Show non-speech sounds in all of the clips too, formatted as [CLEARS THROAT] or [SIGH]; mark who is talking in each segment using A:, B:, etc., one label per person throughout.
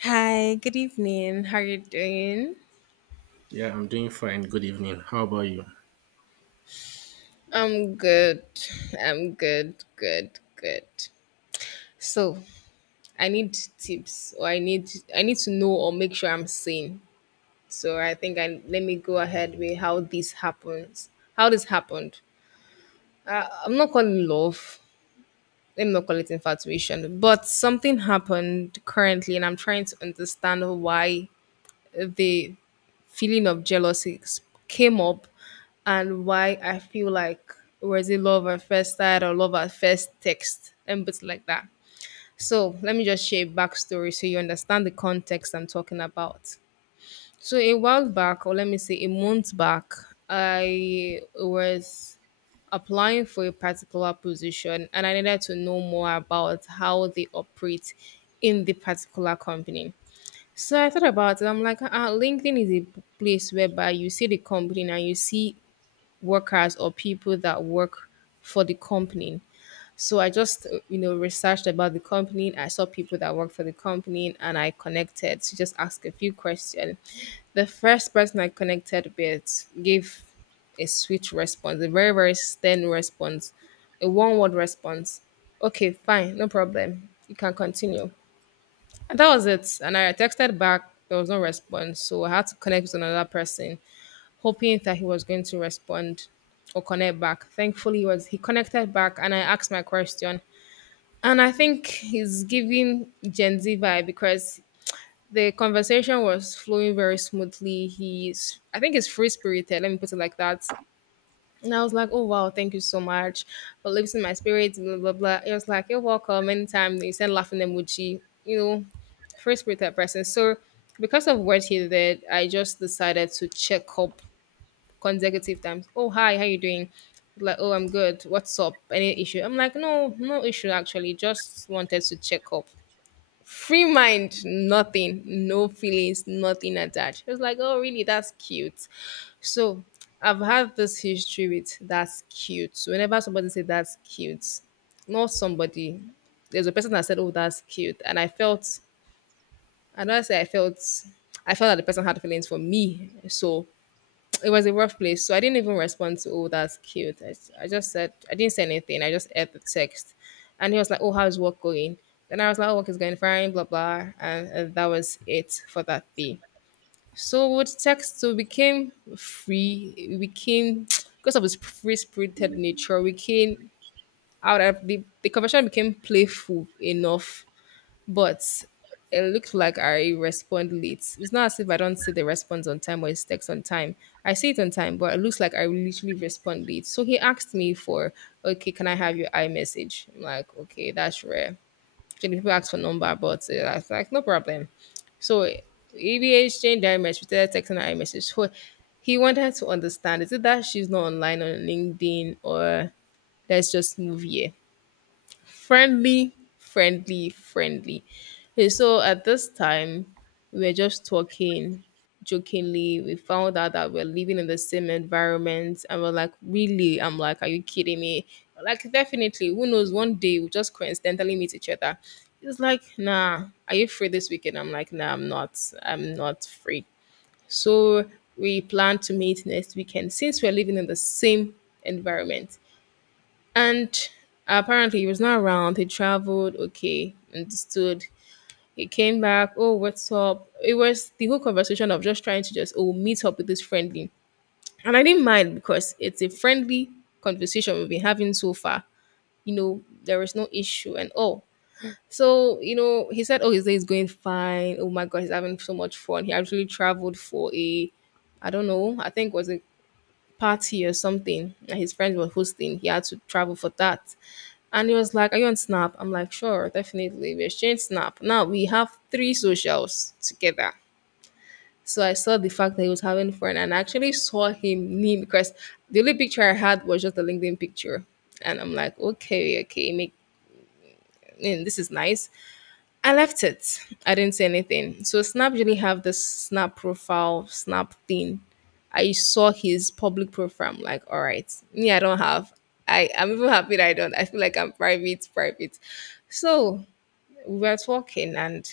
A: Hi, good evening. How are you doing?
B: Yeah, I'm doing fine. Good evening. How about you?
A: I'm good. I'm good, good, good. So, I need tips or I need to know or make sure I'm sane. So, I think I let me go ahead with how this happens. How this happened. I'm not calling love. Let me not call it infatuation, but something happened currently and I'm trying to understand why the feeling of jealousy came up and why I feel like was it love at first sight or love at first text and bits like that. So let me just share a backstory so you understand the context I'm talking about. So a while back, or let me say a month back, I was applying for a particular position and I needed to know more about how they operate in the particular company. So I thought about it. I'm like, LinkedIn is a place whereby you see the company and you see workers or people that work for the company. So I just, researched about the company. I saw people that work for the company and I connected to just ask a few questions. The first person I connected with gave a sweet response, a very, very stern response, a one word response. Okay, fine, no problem. You can continue. And that was it. And I texted back. There was no response. So I had to connect with another person, hoping that he was going to respond or connect back. Thankfully, he connected back and I asked my question. And I think he's giving Gen Z vibe because the conversation was flowing very smoothly. He's I think he's free spirited, let me put it like that. And I was like, oh wow, thank you so much for lifting my spirits, blah blah blah. It was like, you're welcome. Anytime they send laughing emoji, free spirited person. So because of what he did, I just decided to check up consecutive times. Oh hi, how you doing? Like, oh I'm good. What's up? Any issue? I'm like, no, no issue actually. Just wanted to check up. Free mind, nothing, no feelings, nothing attached. It was like, oh really, that's cute. So I've had this history with that's cute. So whenever somebody say that's cute, not somebody, there's a person that said, oh, that's cute. And I felt, I don't say I felt, I felt that the person had feelings for me. So it was a rough place. So I didn't even respond to oh that's cute. I just said I didn't say anything. I just aired the text. And he was like, oh, how's work going? Then I was like, oh, work is going fine, blah blah. And that was it for that day. So with text, so we became free. We became [TSK] because of its free spirited nature. We came out of the conversation became playful enough, but it looked like I respond late. It's not as if I don't see the response on time or his text on time. I see it on time, but it looks like I literally respond late. So he asked me for, okay, can I have your iMessage? I'm like, okay, that's rare. Usually people ask for number, but I was like, no problem. So he we exchanged our message, we started texting our message. So he wanted to understand, is it that she's not online on LinkedIn or let's just move here? Friendly, friendly, friendly. Okay, so at this time, we were just talking jokingly. We found out that we're living in the same environment, and we're like, really? I'm like, are you kidding me? Like, definitely. Who knows? One day we'll just coincidentally meet each other. It's like, nah, are you free this weekend? I'm like, nah, I'm not. I'm not free. So we plan to meet next weekend since we're living in the same environment. And apparently, he was not around. He traveled, okay, understood. He came back. Oh, what's up? It was the whole conversation of just trying to just oh meet up with this friendly, and I didn't mind because it's a friendly conversation we've been having so far. You know, there is no issue and all. So you know, he said, "Oh, his day is going fine. Oh my God, he's having so much fun. He actually traveled for a I don't know, I think it was a party or something that his friends were hosting. He had to travel for that." And he was like, are you on Snap? I'm like, sure, definitely. We exchanged Snap. Now we have three socials together. So I saw the fact that he was having fun and I actually saw him knee because the only picture I had was just the LinkedIn picture. And I'm like, okay, okay, make mm, this is nice. I left it. I didn't say anything. So Snap really have this Snap profile, Snap thing. I saw his public profile. I'm like, all right, me, I don't have. I'm even happy that I don't. I feel like I'm private, private. So we were talking and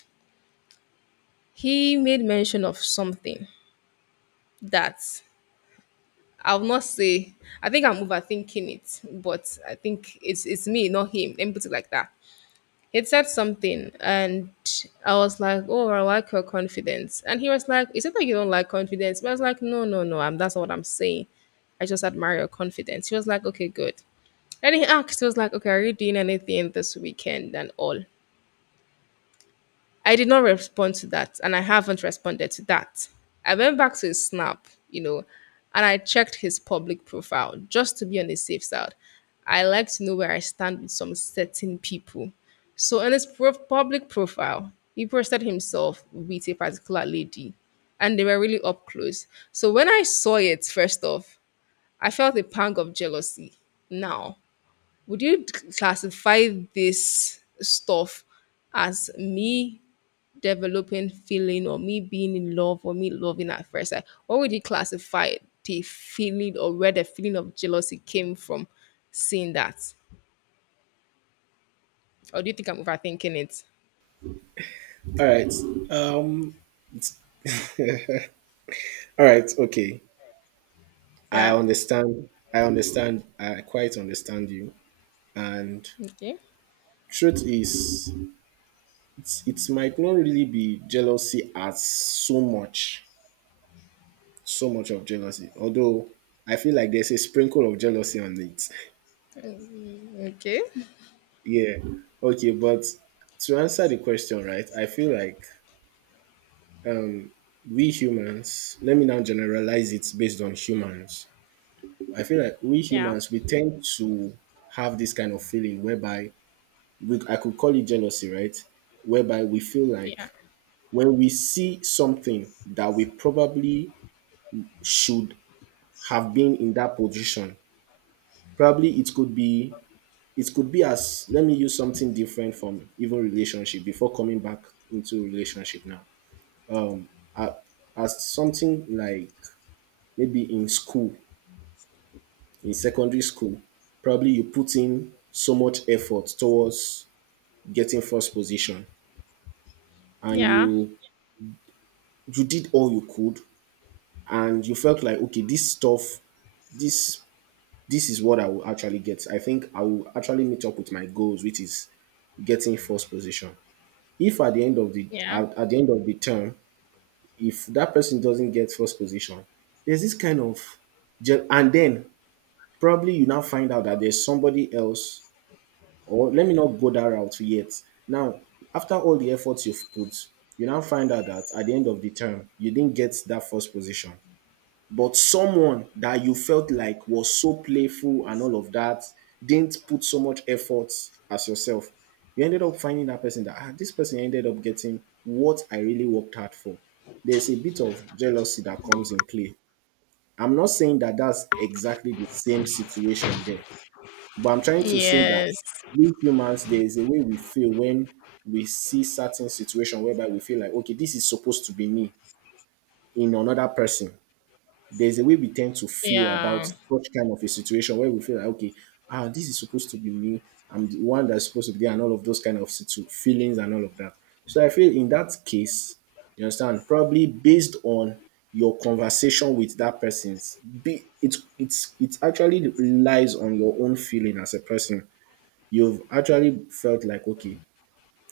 A: he made mention of something that I'll not say. I think I'm overthinking it, but I think it's me, not him. Let me put it like that. He said something, and I was like, "Oh, I like your confidence." And he was like, "Is it that you don't like confidence?" But I was like, "No, no, no. I'm That's not what I'm saying. I just admire your confidence." He was like, "Okay, good." And he asked, he was like, "Okay, are you doing anything this weekend and all?" I did not respond to that, and I haven't responded to that. I went back to his snap, and I checked his public profile just to be on the safe side. I like to know where I stand with some certain people. So, in his public profile, he posted himself with a particular lady, and they were really up close. So, when I saw it, first off, I felt a pang of jealousy. Now, would you classify this stuff as me developing feeling or me being in love or me loving at first sight? What would you classify the feeling or where the feeling of jealousy came from seeing that? Or do you think I'm overthinking it?
B: All right. Um. [LAUGHS] All right. Okay. I
A: Yeah.
B: understand. I quite understand you. And
A: Okay.
B: truth is, it might not really be jealousy as so much, so much of jealousy. Although I feel like there's a sprinkle of jealousy on it.
A: Okay.
B: [LAUGHS] Yeah. Okay. But to answer the question, right? I feel like we humans. Let me now generalize it based on humans. I feel like we
A: Yeah.
B: humans, we tend to have this kind of feeling whereby I could call it jealousy, right? Whereby we feel like
A: Yeah.
B: when we see something that we probably should have been in that position. Probably it could be, it could be as let me use something different from even relationship before coming back into relationship now. Uh, as something like maybe in school, in secondary school, probably you put in so much effort towards getting first position, and
A: Yeah.
B: you did all you could, and you felt like, okay, this stuff this this is what I will actually get. I think I will actually meet up with my goals, which is getting first position. If at the end of the
A: Yeah.
B: at the end of the term, if that person doesn't get first position, there's this kind of and then probably you now find out that there's somebody else. Or let me not go that route yet. Now, after all the efforts you've put, you now find out that at the end of the term, you didn't get that first position. But someone that you felt like was so playful and all of that didn't put so much effort as yourself. You ended up finding that person that, ah, this person ended up getting what I really worked hard for. There's a bit of jealousy that comes in play. I'm not saying that that's exactly the same situation there, but I'm trying to say that
A: Yes.
B: we humans, there is a way we feel when we see certain situation whereby we feel like, okay, this is supposed to be me in another person. There's a way we tend to feel about
A: Yeah.
B: such kind of a situation where we feel like, okay, ah, this is supposed to be me. I'm the one that's supposed to be there, and all of those kind of feelings and all of that. So I feel in that case, you understand? Probably based on your conversation with that person's be it it's it actually relies on your own feeling as a person. You've actually felt like, okay,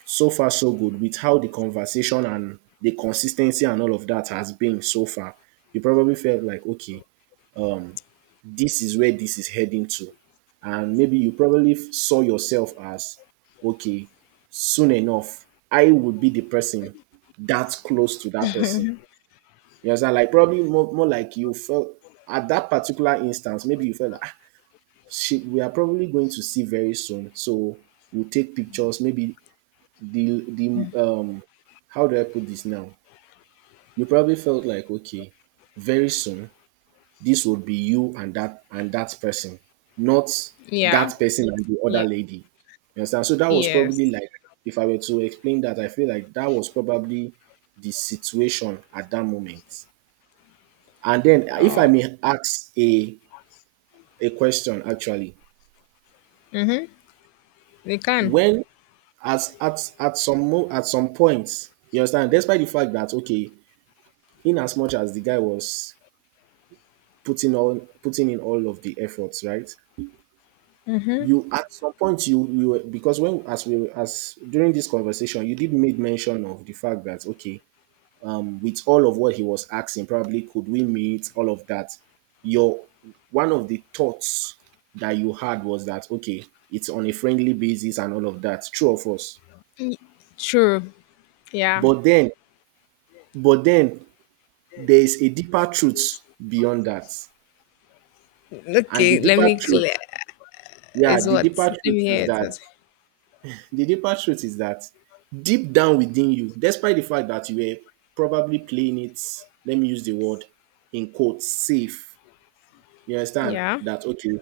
B: so far so good with how the conversation and the consistency and all of that has been so far. You probably felt like, okay, this is where this is heading to. And maybe you probably saw yourself as, okay, soon enough, I would be the person that close to that person. You understand? Like probably more like you felt at that particular instance, maybe you felt like, "Ah, shit, we are probably going to see very soon. So we'll take pictures. Maybe the um how do I put this now?" You probably felt like, okay, very soon this will be you and that person, not
A: Yeah.
B: that person and the
A: Yeah.
B: other lady. You understand? So that was probably
A: Yes.
B: like, if I were to explain that, I feel like that was probably the situation at that moment. And then if I
A: Oh.
B: may ask a question actually,
A: Mm-hmm. They can.
B: when at some at some point, you understand, despite the fact that okay, in as much as the guy was putting in all of the efforts, right, you at some point you because when as we as during this conversation you did made mention of the fact that okay, with all of what he was asking, probably could we meet all of that, your one of the thoughts that you had was that okay, it's on a friendly basis and all of that, true of us,
A: True. Yeah.
B: but then but then there is a deeper truth beyond that, and the
A: Okay, let
B: deeper
A: me clear.
B: truth, yeah,
A: Is
B: the
A: what?
B: deeper
A: Let me
B: truth
A: hear
B: is
A: it.
B: that. The deeper truth is that Deep down within you, despite the fact that you were probably playing it, let me use the word in quotes, safe. You understand
A: Yeah.
B: that? Okay.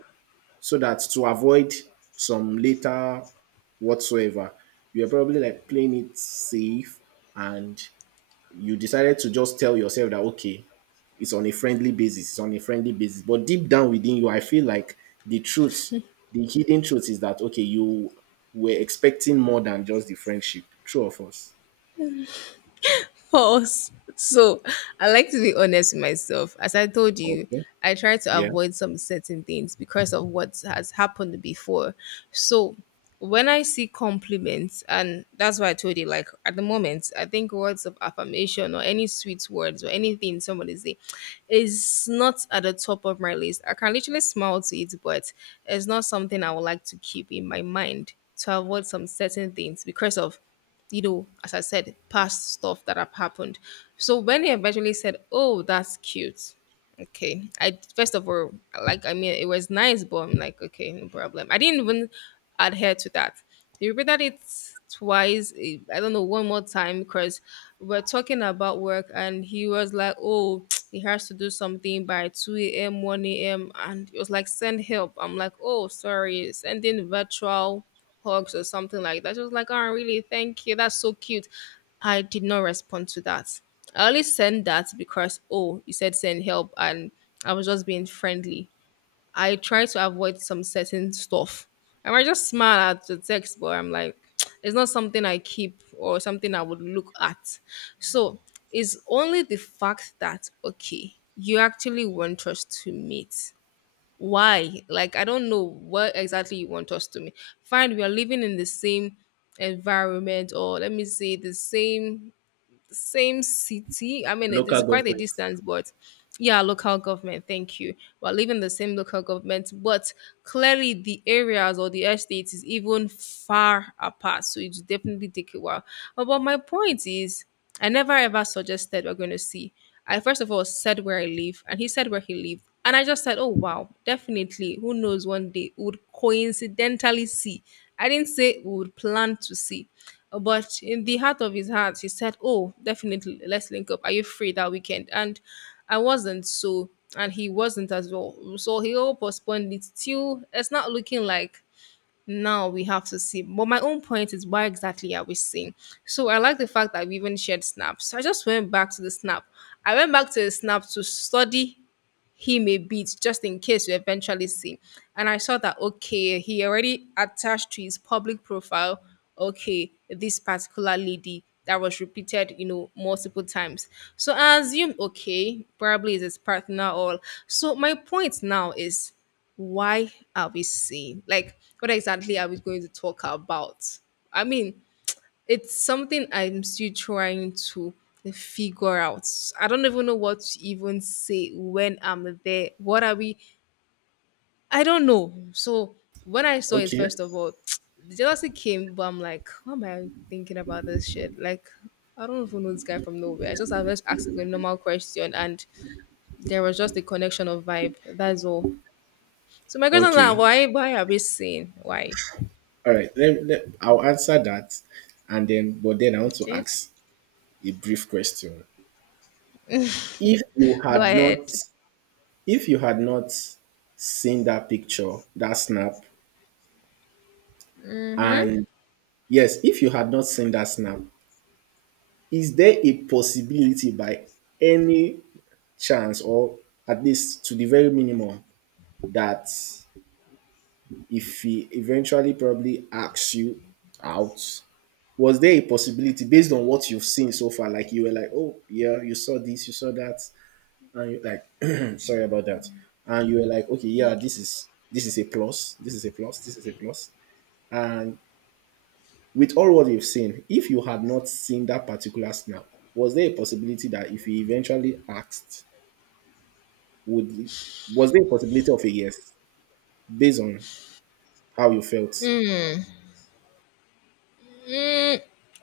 B: So that to avoid some later whatsoever, you are probably like playing it safe, and you decided to just tell yourself that okay, it's on a friendly basis, it's on a friendly basis. But deep down within you, I feel like the truth, the hidden truth is that okay, you were expecting more than just the friendship. True or false?
A: Pause. So I like to be honest with myself. As I told you,
B: Okay.
A: I try to
B: Yeah.
A: avoid some certain things because of what has happened before. So when I see compliments, and that's why I told you, like at the moment, I think words of affirmation or any sweet words or anything somebody say is not at the top of my list. I can literally smile to it, but it's not something I would like to keep in my mind to avoid some certain things because of as I said, past stuff that have happened. So when he eventually said, oh, that's cute, okay. I first of all, like I mean, it was nice, but I'm like, okay, no problem. I didn't even adhere to that. You repeated it twice. I don't know, one more time, because we're talking about work, and he was like, oh, [TSK] he has to do something by two a.m., one a.m., and it was like, send help. I'm like, oh, sorry, sending virtual hugs or something like that. She was like, oh, really? Thank you. That's so cute. I did not respond to that. I only sent that because oh, you said send help and I was just being friendly. I try to avoid some certain stuff. I might just smile at the text, but I'm like, [TSK] it's not something I keep or something I would look at. So it's only the fact that okay, you actually want us to meet. Why? Like I don't know what exactly you want us to meet. Fine, we are living in the same environment or let me say the same city. I mean,
B: Local
A: it is quite a
B: government.
A: distance, but yeah, local government. Thank you. We're living the same local government, but clearly the areas or the estates is even far apart. So it definitely take a while. But my point is, I never ever suggested we're going to see. I first of all said where I live, and he said where he lived. And I just said, oh, wow, definitely. Who knows one day we would coincidentally see. I didn't say we would plan to see. But in the heart of his heart, he said, oh, definitely, let's link up. Are you free that weekend? And I wasn't so, and he wasn't as well. So he all postponed it till it's not looking like now we have to see. But my own point is why exactly are we seeing? So I like the fact that we even shared snaps. So I just went back to the snap. I went back to the snap to study him a bit just in case you eventually see. And I saw that okay, he already attached to his public profile, okay, this particular lady that was repeated, multiple times. So I assume okay, probably is his partner or so my point now is why are we seeing? Like what exactly are we going to talk about? I mean, it's something I'm still trying to figure out. I don't even know what to even say when I'm there. What are we? I don't know. So when I saw it,
B: Okay.
A: first of all, [TSK] the jealousy came, but I'm like, why am I thinking about this shit? Like, I don't even know this guy from nowhere. I was asking a normal question, and there was just a connection of vibe. That's all. So my question is, like,
B: Okay.
A: why? Why are we saying why?
B: All right. I'll answer that. And then, but then I want to
A: Okay,
B: ask a brief question. If you
A: go
B: had not,
A: ahead.
B: if you had not seen that picture, that snap, and yes, if you had not seen that snap, is there a possibility by any chance, or at least to the very minimum, that if he eventually probably asks you out, was there a possibility based on what you've seen so far? Like you were like, oh yeah, you saw this, you saw that, and you like, [CLEARS THROAT] sorry about that, and you were like, okay, yeah, this is a plus, this is a plus, this is a plus, and with all what you've seen, if you had not seen that particular snap, was there a possibility that if you eventually asked, would it- was there a possibility of a yes based on how you felt?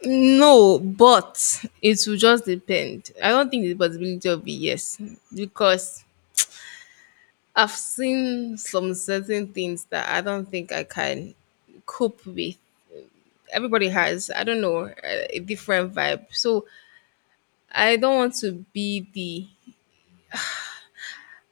A: No, but it will just depend. I don't think the possibility will be yes because I've seen some certain things that I don't think I can cope with. Everybody has, I don't know, a different vibe. So I don't want to be the,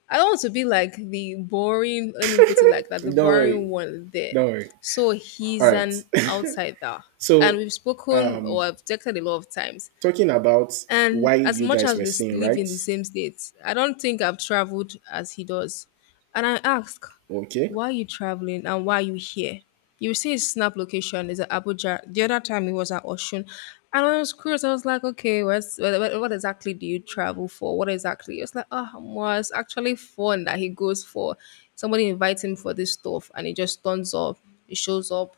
A: I don't want to be like the boring, let me put it like that, the
B: Don't worry,
A: boring one there.
B: don't worry.
A: So
B: All
A: he's
B: right.
A: an
B: [LAUGHS]
A: outsider. And
B: So,
A: we've spoken or
B: um,
A: I've texted a lot of times.
B: talking about
A: And
B: why
A: as
B: you
A: much
B: guys
A: as
B: were
A: we
B: seeing,
A: live in
B: right?
A: the same state, I don't think I've traveled as he does. And I ask,
B: Okay,
A: why are you traveling and why are you here? You see his snap location is at Abuja. The other time he was at Oshun. And I was curious. I was like, okay, what's, what exactly do you travel for? What exactly? It's like, oh, well, it's actually fun that he goes for. Somebody invites him for this stuff and he just turns up. He shows up,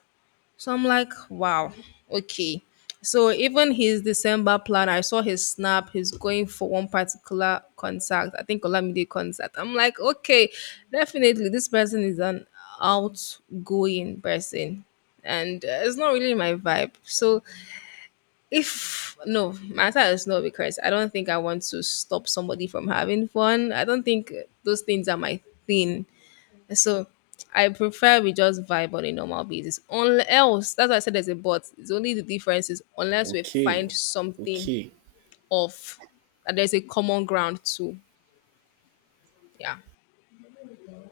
A: so I'm like, wow, okay. So even his December plan, I saw his snap. He's going for one particular concert. I think Olamide concert. I'm like, okay, definitely this person is an outgoing person, and it's not really my vibe. So if no, my answer is no because I don't think I want to stop somebody from having fun. I don't think those things are my thing. So I prefer we just vibe on a normal basis. Unless that's why I said there's a but. It's only the difference is unless we
B: okay,
A: find something
B: okay.
A: of that there's a common ground to. Yeah.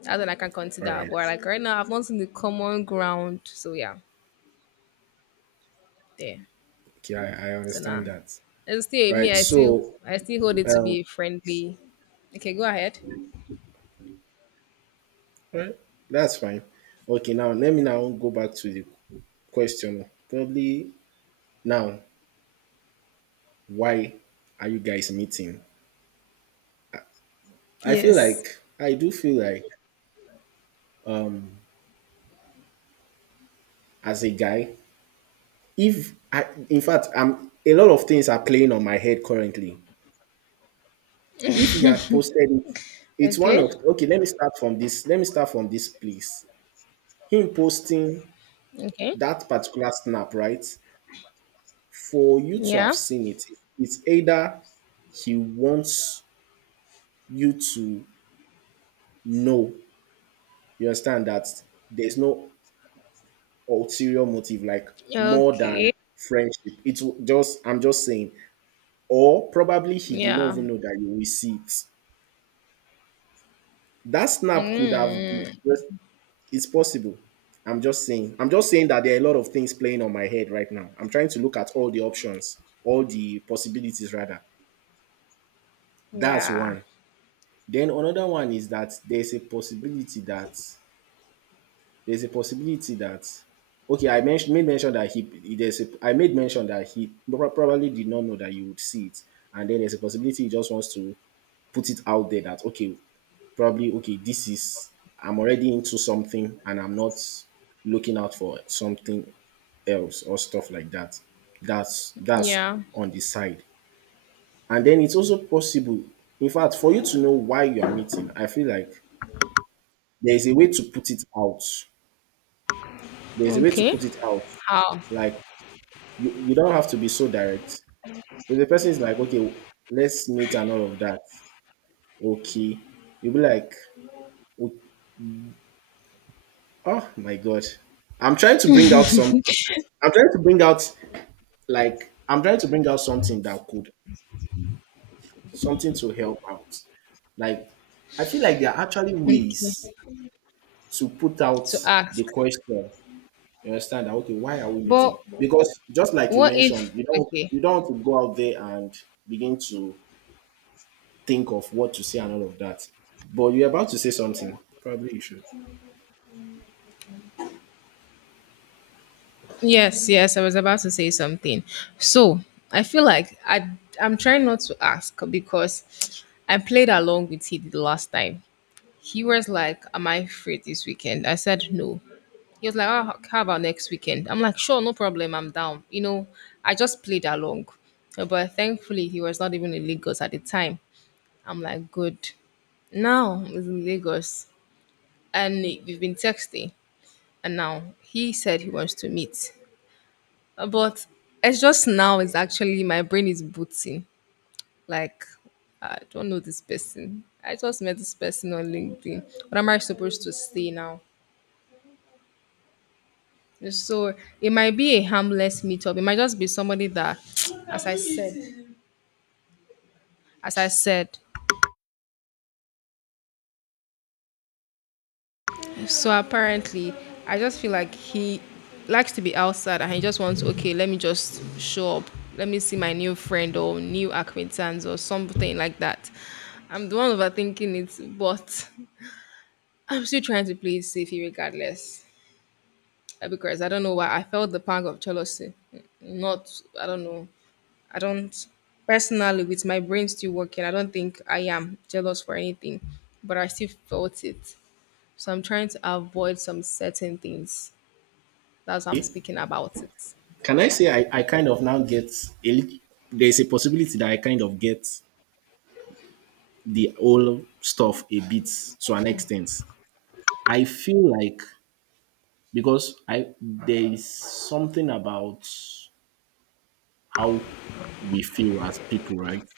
A: That's what I can
B: All
A: consider.
B: right.
A: But like right now, I've not seen the common ground. So yeah, there.
B: Okay, I
A: So now,
B: understand
A: nah,
B: that.
A: it's still
B: All
A: me.
B: right.
A: I still
B: So,
A: I still hold it to
B: um,
A: be a friendly. Okay, go ahead.
B: that's fine. Okay, now let me now go back to the question. Probably now, why are you guys meeting? I feel
A: Yes.
B: like I do feel like, um as a guy, if I in fact I'm, a lot of things are playing on my head currently. If he had posted it, it's one
A: Okay.
B: of, okay, let me start from this. Let me start from this place. Him posting
A: Okay.
B: that particular snap, right? For you to have
A: Yeah.
B: seen it, it's either he wants you to. No. You understand that there's no ulterior motive, like more than
A: Okay.
B: friendship. It's just, I'm just saying, or probably he did not
A: Yeah.
B: even know that you will see it. That snap could have been,
A: Mm.
B: just- it's possible. I'm just saying that there are a lot of things playing on my head right now. I'm trying to look at all the options, all the possibilities, rather. That's
A: Yeah.
B: one. Then another one is that there's a possibility that okay, I made mention that he probably did not know that you would see it, and then there's a possibility he just wants to put it out there that okay, probably okay, this is, I'm already into something and I'm not looking out for something else or stuff like that. That's
A: Yeah.
B: on the side. And then it's also possible, in fact, for you to know why you are meeting, I feel like there is a way to put it out. There is a way to
A: Okay.
B: put it out.
A: How?
B: Like you don't have to be so direct. If the person is like, okay, let's meet and all of that, okay, you'll be like, "O- "oh my god, I'm trying to bring out something. I'm trying to bring out I'm trying to bring out something that could, something to help out." Like I feel like there are actually ways
A: Okay.
B: to put out
A: To
B: the
A: ask.
B: question. You understand that? Okay, why are we
A: But
B: meeting? Because just like you
A: what
B: mentioned,
A: if okay.
B: you don't want to go out there and begin to think of what to say and all of that. But you're about to say something. Probably you should.
A: Yes, yes, I was about to say something. So I feel like I'm trying not to ask because I played along with he the last time. He was like, am I free this weekend? I said no. He was like, oh, how about next weekend? I'm like, sure, no problem, I'm down. I just played along. But thankfully, he was not even in Lagos at the time. I'm like, good. Now he's in Lagos, and we've been texting. And now he said he wants to meet. But it's just now, it's actually my brain is booting. Like, I don't know this person. I just met this person on LinkedIn. What am I supposed to say now? So it might be a harmless meetup. It might just be somebody that, as I said, as I said, so apparently, I just feel like he likes to be outside and he just wants, okay, let me just show up. Let me see my new friend or new acquaintance or something like that. I'm the one overthinking it, but I'm still trying to play it safely regardless. Because I don't know why I felt the pang of jealousy. Not, I don't know. I don't personally with my brain still working, I don't think I am jealous for anything, but I still felt it. So I'm trying to avoid some certain things. That's how I'm speaking about it.
B: Can I say I kind of now get a lit- there's a possibility that I kind of get the whole stuff a bit to an extent. I feel like, because I there is something about how we feel as people, right?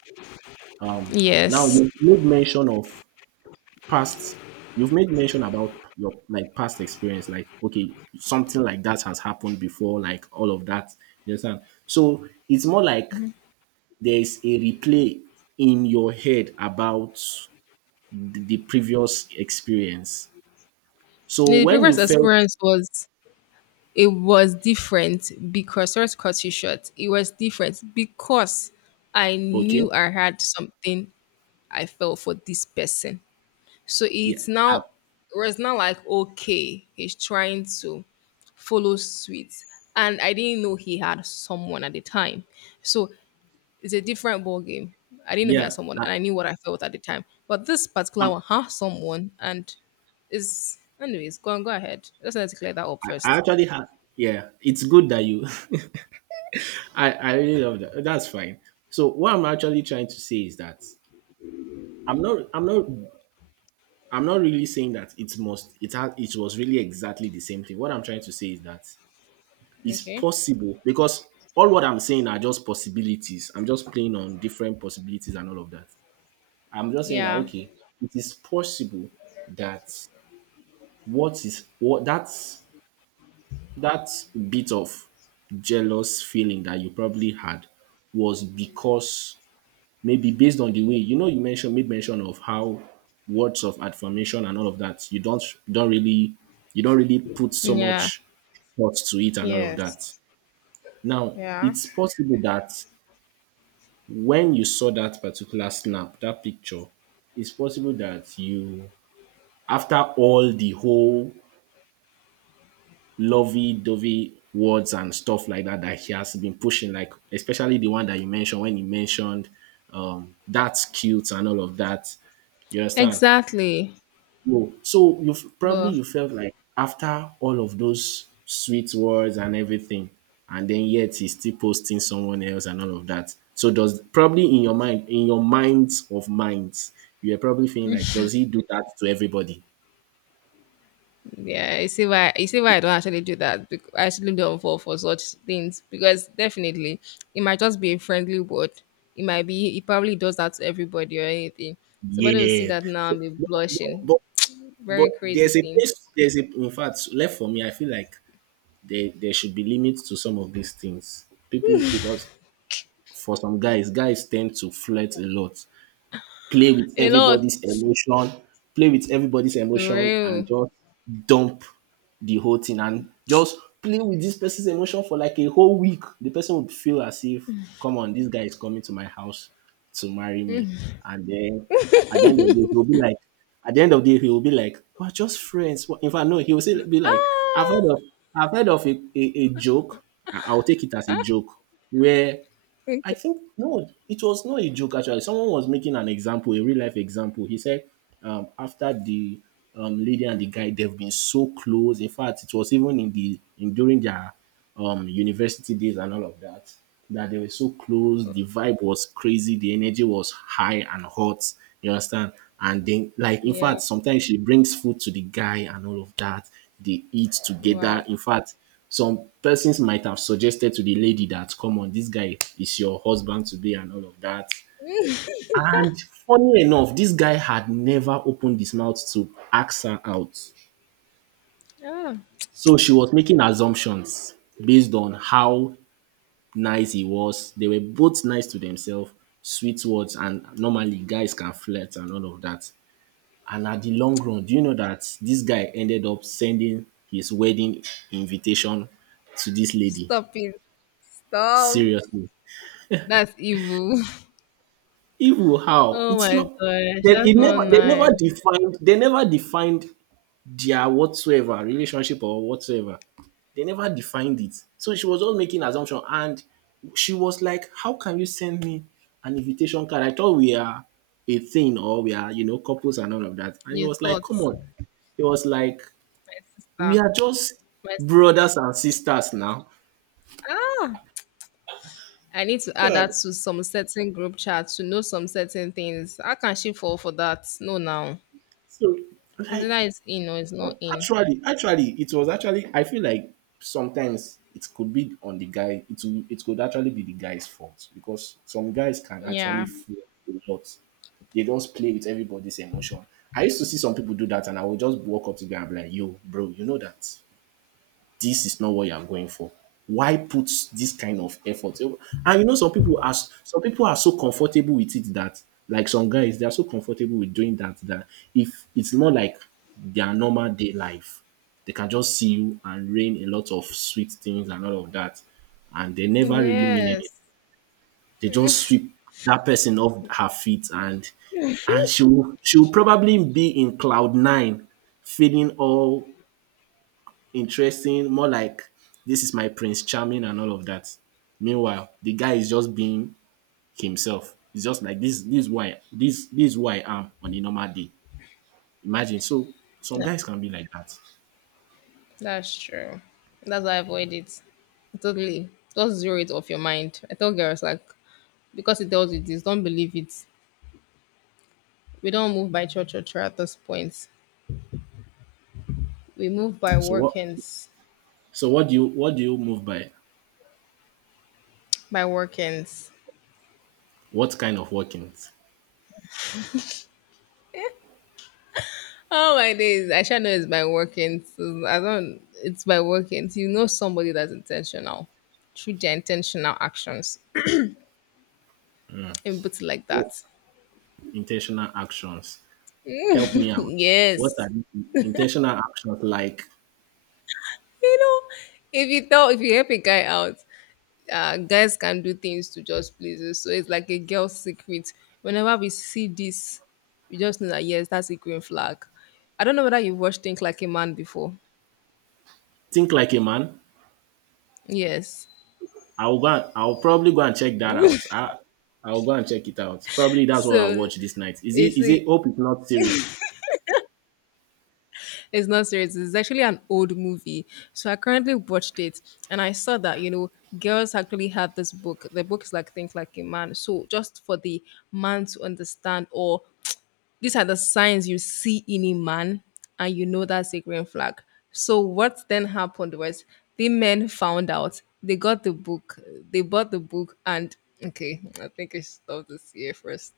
B: Um Now
A: Yes.
B: you made mention of past you've made mention about your like past experience, like okay, something like that has happened before, like all of that. You understand? So it's more like there's a replay in your head about the previous experience. So
A: The
B: when
A: previous
B: you felt
A: experience was it was different because sorry to cut you short. It was different because I
B: okay,
A: knew I had something I felt for this person. So
B: yeah, uh,
A: it was not like okay, he's trying to follow suit. And I didn't know he had someone at the time. So it's a different ball game. I didn't know he had
B: yeah,
A: someone,
B: uh,
A: and I knew what I felt at the time. But this particular
B: um,
A: one has someone, and is anyways. Go on, go ahead. Let's clear that up
B: I
A: first.
B: actually had yeah. It's good that you. [LAUGHS] I really love that. That's fine. So what I'm actually trying to say is that I'm not I'm not I'm not really saying that it must it had it was really exactly the same thing. What I'm trying to say is that it's
A: Okay.
B: possible because all what I'm saying are just possibilities. I'm just playing on different possibilities and all of that. I'm just saying that,
A: Yeah.
B: okay, it is possible that what is what that's that bit of jealous feeling that you probably had was because maybe based on the way, you mentioned made mention of how words of affirmation and all of that you don't really you don't really put so
A: Yeah.
B: much thought to it and all of that.
A: Yes.
B: Now
A: Yeah.
B: it's possible that when you saw that particular snap, that picture, it's possible that you, after all the whole lovey-dovey words and stuff like that that he has been pushing, like especially the one that you mentioned when he mentioned, that's cute and all of that, you understand.
A: Exactly.
B: No. So you probably
A: But
B: you felt like, after all of those sweet words and everything, and then yet he's still posting someone else and all of that. So does probably in your mind, in your minds of minds, you are probably feeling like, does he do that to everybody?
A: yeah, you see why I don't actually do that. I actually don't fall for such things because definitely it might just be a friendly word. It might be he probably does that to everybody or anything. Somebody will see
B: Yeah.
A: that now and
B: So
A: be
B: but,
A: blushing.
B: but, but
A: Very crazy
B: there's a
A: thing.
B: place. There's a, in fact, left for me. I feel like there should be limits to some of these things. People, because for some guys, guys tend to flirt a lot, play with
A: A lot.
B: everybody's emotion, play with everybody's
A: For
B: emotion and
A: real.
B: just dump the whole thing and just play with this person's emotion for like a whole week. The person would feel as if, come on, this guy is coming to my house to marry me. And then at the end of the day, he'll be like, at the end of the day, he'll be like, we're just friends. In fact, no, he'll say, be like, I've
A: Ah.
B: heard of,
A: [LAUGHS]
B: I've heard of a, a joke. I'll take it as a joke where I
A: Okay.
B: think, no, it was not a joke actually. Someone was making an example, a real life example. He said, after the lady and the guy, they've been so close. In fact, it was even in the in during their university days and all of that, that they were so close. The vibe was crazy. The energy was high and hot. You understand? And then, like in
A: Yeah.
B: fact, sometimes she brings food to the guy and all of that. They eat together.
A: Wow.
B: In fact. Some persons might have suggested to the lady that, come on, this guy is your husband to be and all of that. And funny enough, this guy had never opened his mouth to ask her out.
A: Ah.
B: So she was making assumptions based on how nice he was. They were both nice to themselves, sweet words, and normally guys can flirt and all of that. And at the long run, do you know that this guy ended up sending his wedding invitation to this lady?
A: Stop it. Stop.
B: Seriously.
A: That's evil. [LAUGHS]
B: Evil how?
A: Oh
B: It's
A: my
B: not
A: gosh.
B: they,
A: That's
B: it
A: not
B: never, they
A: nice.
B: never defined, they never defined their whatsoever relationship or whatsoever. They never defined it. So she was just making assumption, and she was like, "How can you send me an invitation card? I thought we are a thing, or we are, you know, couples and all of that." And he
A: You
B: was like,
A: thought,
B: "Come on."
A: my
B: He was like, "We
A: sister.
B: are just
A: My s-
B: brothers and sisters now."
A: ah. I need to add
B: God.
A: that to some certain group chat to know some certain things. How can she fall for that? No, now.
B: So,
A: Either
B: like,
A: it's in or it's not
B: no.
A: in.
B: It was actually, I feel like sometimes it could be on the guy. It could actually be the guy's fault because some guys can actually
A: Yeah.
B: feel a lot. They just play with everybody's emotion. I used to see some people do that, and I would just walk up to them and be like, "Yo, bro, you know that, this is not what you are going for. Why put this kind of effort?" And, you know, some people are so comfortable with it that, like, some guys, they are so comfortable with doing that, that if it's not like their normal day life, they can just see you and rain a lot of sweet things and all of that, and they never really mean anything.
A: Yes.
B: They just sweep that person off her feet, and she'll probably be in cloud nine, feeling all interesting, more like this is my Prince Charming and all of that. Meanwhile, the guy is just being himself. It's just like this is why this is who I am on a normal day. Imagine. So some guys can be like that.
A: That's true. That's why I avoid it. Totally. Just zero it off your mind. I tell girls like because it tells you this, don't believe it. We don't move by church or church at this point. We move by
B: So what
A: workings.
B: so what do you move by?
A: By workings.
B: What kind of workings?
A: Oh my days. I shall know it's by workings. I don't It's by workings. You know somebody that's intentional. Through their intentional actions. [CLEARS THROAT] And put it like
B: What
A: that.
B: intentional actions? Help me
A: [LAUGHS]
B: out. What
A: yes.
B: are the intentional actions like?
A: You know, if you help a guy out, guys can do things to just please us. So it's like a girl's secret. Whenever we see this, we just know that yes, that's a green flag. I don't know whether you've watched Think Like a Man before.
B: Think like a man,
A: Yes.
B: I'll go. And I'll probably go and check that out. I'll go and check it out. Probably that's what I'll
A: So
B: watch this night. Is it?
A: it's
B: Is
A: a,
B: it? Hope it's not serious.
A: it's not serious. It's actually an old movie. So I currently watched it, and I saw that, girls actually have this book. The book is like Think Like a Man. So just for the man to understand or these are the signs you see in a man, and you know that's a green flag. So, what then happened was the men found out, they got the book, they bought the book, and okay, I think I should stop this here first.